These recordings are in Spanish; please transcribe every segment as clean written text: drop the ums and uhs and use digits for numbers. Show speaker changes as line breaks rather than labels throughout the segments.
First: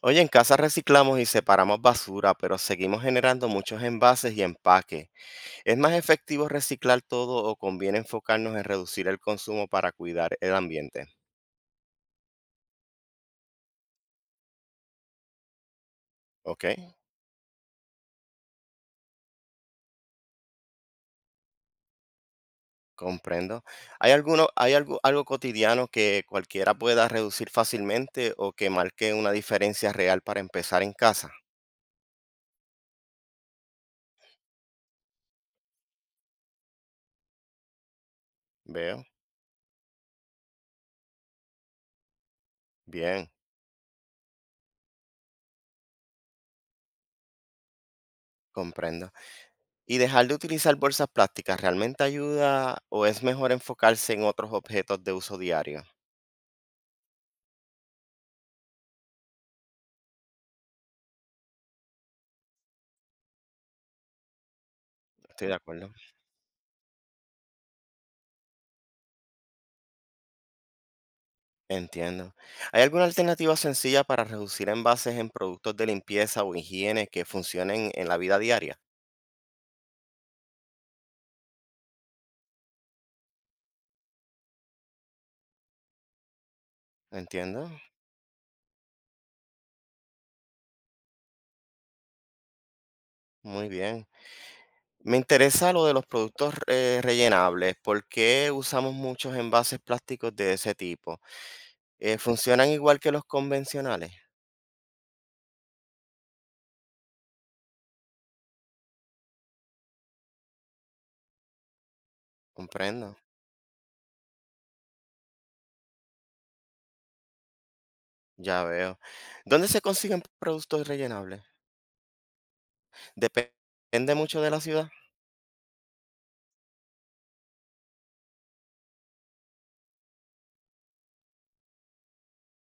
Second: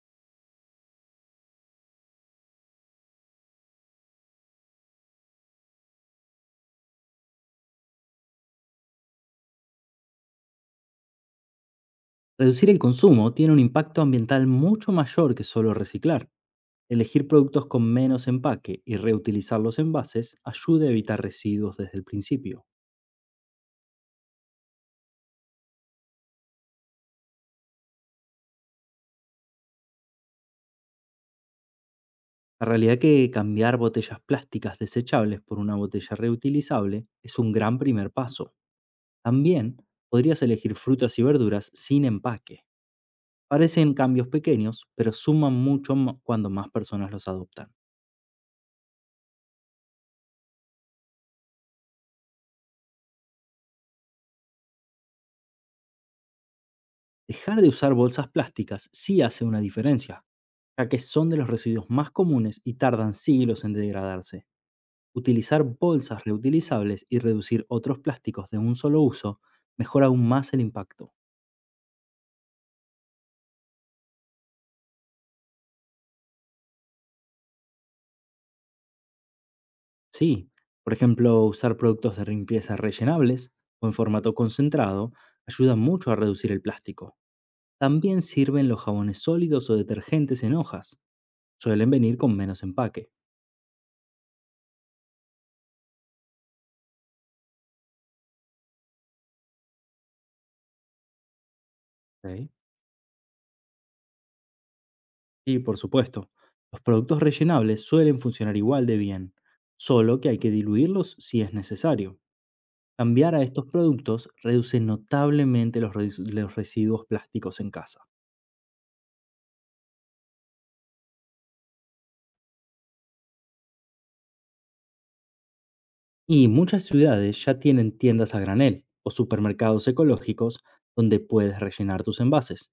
Oye, en casa reciclamos y separamos basura, pero seguimos generando muchos envases y empaques. ¿Es más efectivo reciclar todo o conviene enfocarnos en reducir el consumo para cuidar el ambiente?
Reducir el consumo tiene un impacto ambiental mucho mayor que solo reciclar.
Ok,
Elegir productos con menos empaque y reutilizar los envases ayuda a evitar residuos desde el principio.
comprendo. ¿Hay alguno, hay algo, algo cotidiano que cualquiera pueda reducir fácilmente o que marque una diferencia real para empezar en casa?
La realidad que cambiar botellas plásticas desechables por una botella reutilizable es un gran primer paso.
Veo,
También podrías elegir frutas y verduras sin empaque.
bien,
Parecen cambios pequeños, pero suman mucho cuando más personas los adoptan.
comprendo. ¿Y dejar de utilizar bolsas plásticas realmente ayuda o es mejor enfocarse en otros objetos de uso diario?
Dejar de usar bolsas plásticas sí hace una diferencia, ya que son de los residuos más comunes y tardan siglos en degradarse.
Estoy de
Utilizar
acuerdo.
bolsas reutilizables y reducir otros plásticos de un solo uso mejora aún más el impacto.
Entiendo. ¿Hay alguna alternativa sencilla para reducir envases en productos de limpieza o higiene que funcionen en la vida diaria?
Sí, por ejemplo, usar productos de limpieza rellenables o en formato concentrado ayuda mucho a reducir el plástico.
Entiendo.
También sirven los jabones sólidos o detergentes en hojas. Suelen venir con menos empaque.
Muy bien. Me interesa lo de los productos rellenables. ¿Por qué usamos muchos envases plásticos de ese tipo?
¿Ok?
¿Funcionan igual que los convencionales?
Y por supuesto. Los productos rellenables suelen funcionar igual de bien, solo que hay que diluirlos si es necesario.
Comprendo.
Cambiar a estos productos reduce notablemente los residuos plásticos en casa.
Ya veo. ¿Dónde se consiguen productos rellenables? Dep- Depende mucho de la ciudad.
Y muchas ciudades ya tienen tiendas a granel o supermercados ecológicos donde puedes rellenar tus envases.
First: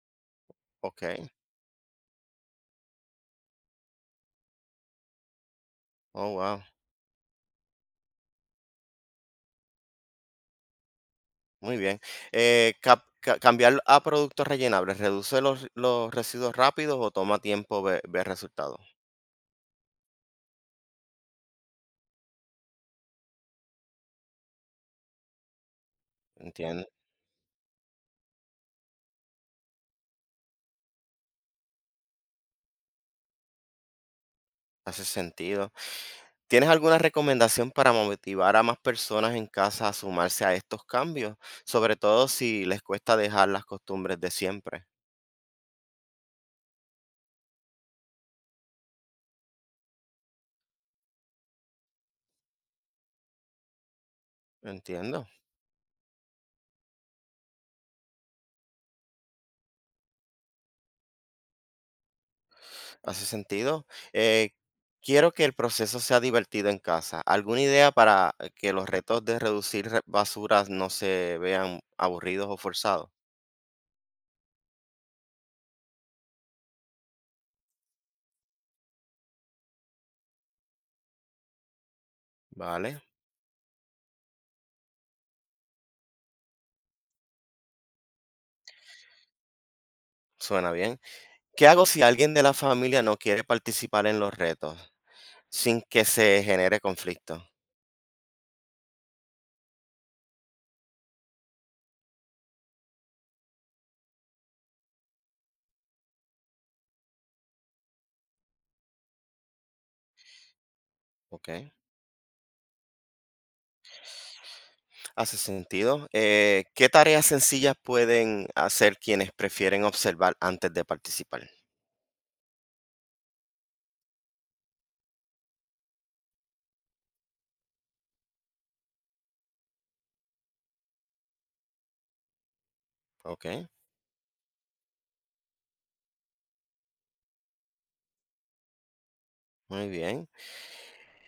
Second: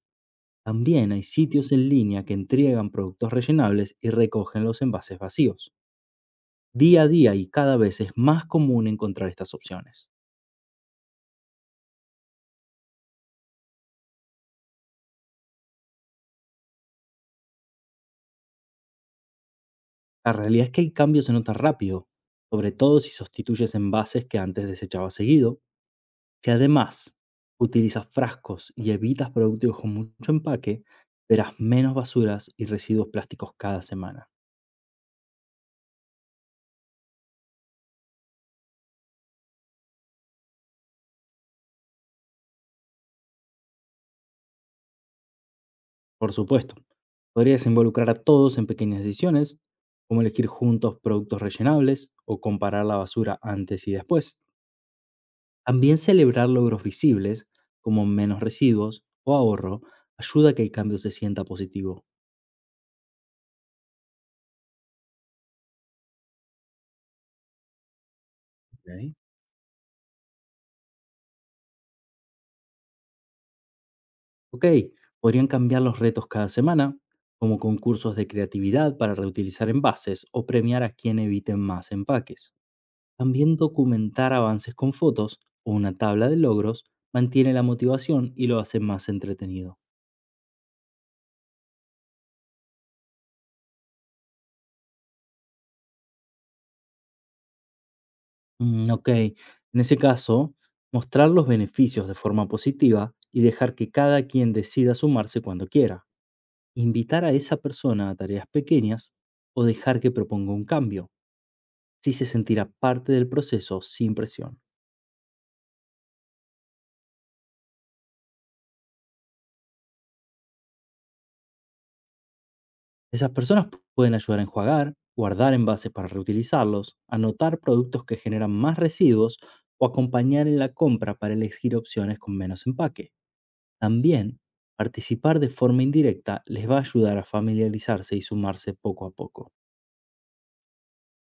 También hay
Ok.
sitios en línea que entregan productos rellenables y recogen los envases vacíos.
Oh, wow.
Día a día y cada vez es más común encontrar estas opciones.
Muy bien. Cambiar a productos rellenables, ¿reduce los residuos rápidos o toma tiempo ver resultados?
La realidad es que el cambio se nota rápido, sobre todo si sustituyes envases que antes desechabas seguido. Si
Entiendo,
además utilizas frascos y evitas productos con mucho empaque, verás menos basuras y residuos plásticos cada semana.
hace sentido. ¿Tienes alguna recomendación para motivar a más personas en casa a sumarse a estos cambios? Sobre todo si les cuesta dejar las costumbres de siempre.
Por supuesto, podrías involucrar a todos en pequeñas decisiones, como elegir juntos productos rellenables o comparar la basura antes y después.
Entiendo,
También celebrar logros visibles, como menos residuos o ahorro, ayuda a que el cambio se sienta positivo.
hace sentido. Eh, Quiero que el proceso sea divertido en casa. ¿Alguna idea para que los
¿Ok?
retos de reducir basuras no se vean aburridos o forzados?
Ok, podrían cambiar los retos cada semana, como concursos de creatividad para reutilizar envases o premiar a quien evite más empaques.
Vale.
También documentar avances con fotos o una tabla de logros mantiene la motivación y lo hace más entretenido.
Suena bien. ¿Qué hago si alguien de la familia no quiere participar en los retos sin que se genere conflicto?
Ok, en ese caso, mostrar los beneficios de forma positiva y dejar que cada quien decida sumarse cuando quiera. Invitar a esa persona a tareas pequeñas o dejar que proponga un cambio
Ok,
si se sentirá parte del proceso sin presión.
hace sentido. ¿Qué tareas sencillas pueden hacer quienes prefieren observar antes de participar?
Esas personas pueden ayudar a enjuagar, guardar envases para reutilizarlos, anotar productos que generan más residuos o acompañar en la compra para elegir opciones con menos empaque.
Ok,
También, participar de forma indirecta les va a ayudar a familiarizarse y sumarse poco a poco.
muy bien.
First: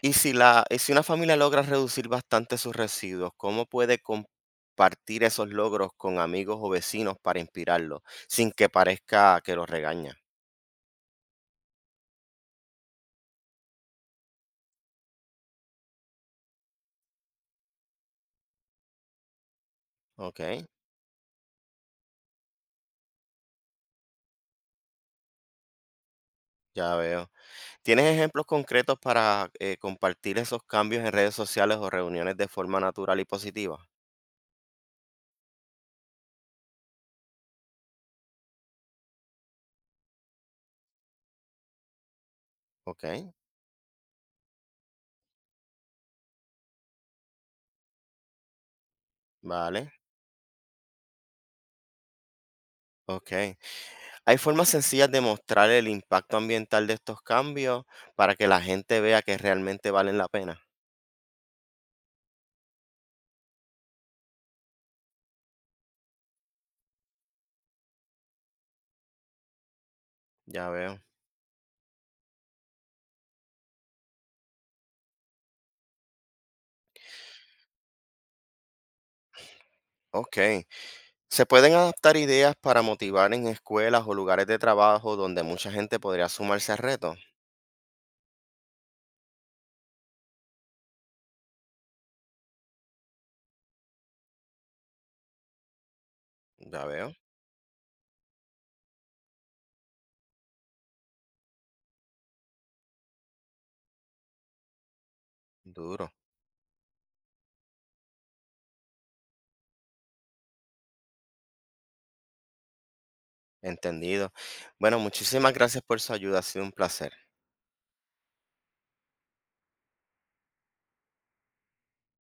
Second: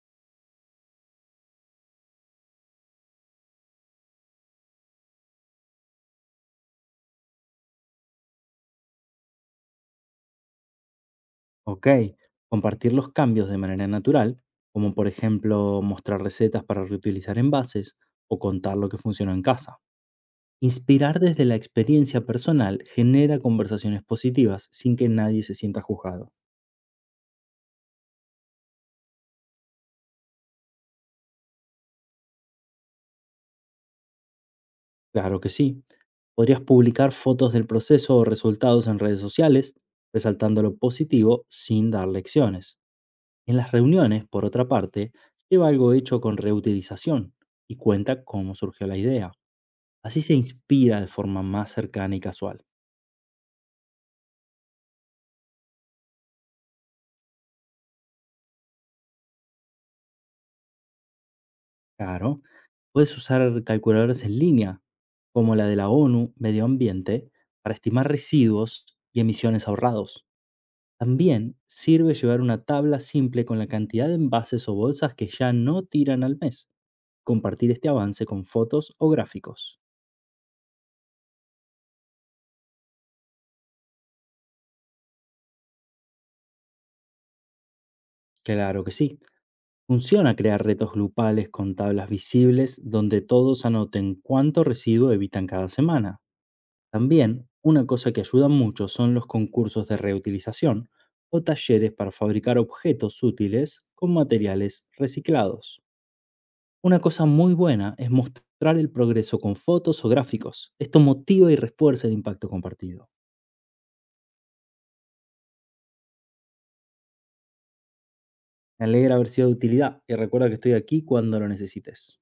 Y si una familia logra reducir bastante sus residuos, cómo puede compartir esos logros con amigos o vecinos para inspirarlos sin que parezca que los regaña?
Ok, compartir los cambios de manera natural, como por ejemplo mostrar recetas para reutilizar envases o contar lo que funcionó en casa.
Ok,
Inspirar desde la experiencia personal genera conversaciones positivas sin que nadie se sienta juzgado.
ya veo. ¿Tienes ejemplos concretos para, compartir esos cambios en redes sociales o reuniones de forma natural y positiva?
Claro que sí. Podrías publicar fotos del proceso o resultados en redes sociales, resaltando lo positivo sin dar lecciones.
¿Ok?
En las reuniones, por otra parte, lleva algo hecho con reutilización y cuenta cómo surgió la idea.
Vale,
Así se inspira de forma más cercana y casual.
ok. ¿Hay formas sencillas de mostrar el impacto ambiental de estos cambios para que la gente vea que realmente valen la pena?
Claro, puedes usar calculadoras en línea, como la de la ONU Medio Ambiente, para estimar residuos y emisiones ahorrados.
Ya veo.
También sirve llevar una tabla simple con la cantidad de envases o bolsas que ya no tiran al mes. Compartir este avance con fotos o gráficos.
Ok. ¿Se pueden adaptar ideas para motivar en escuelas o lugares de trabajo donde mucha gente podría sumarse al reto?
Claro que sí. Funciona crear retos grupales con tablas visibles donde todos anoten cuánto residuo evitan cada semana.
Ya veo,
También, una cosa que ayuda mucho son los concursos de reutilización o talleres para fabricar objetos útiles con materiales reciclados.
duro,
Una cosa muy buena es mostrar el progreso con fotos o gráficos. Esto motiva y refuerza el impacto compartido.
entendido. Bueno, muchísimas gracias por su ayuda, ha sido un placer.
Me alegra haber sido de utilidad y recuerda que estoy aquí cuando lo necesites.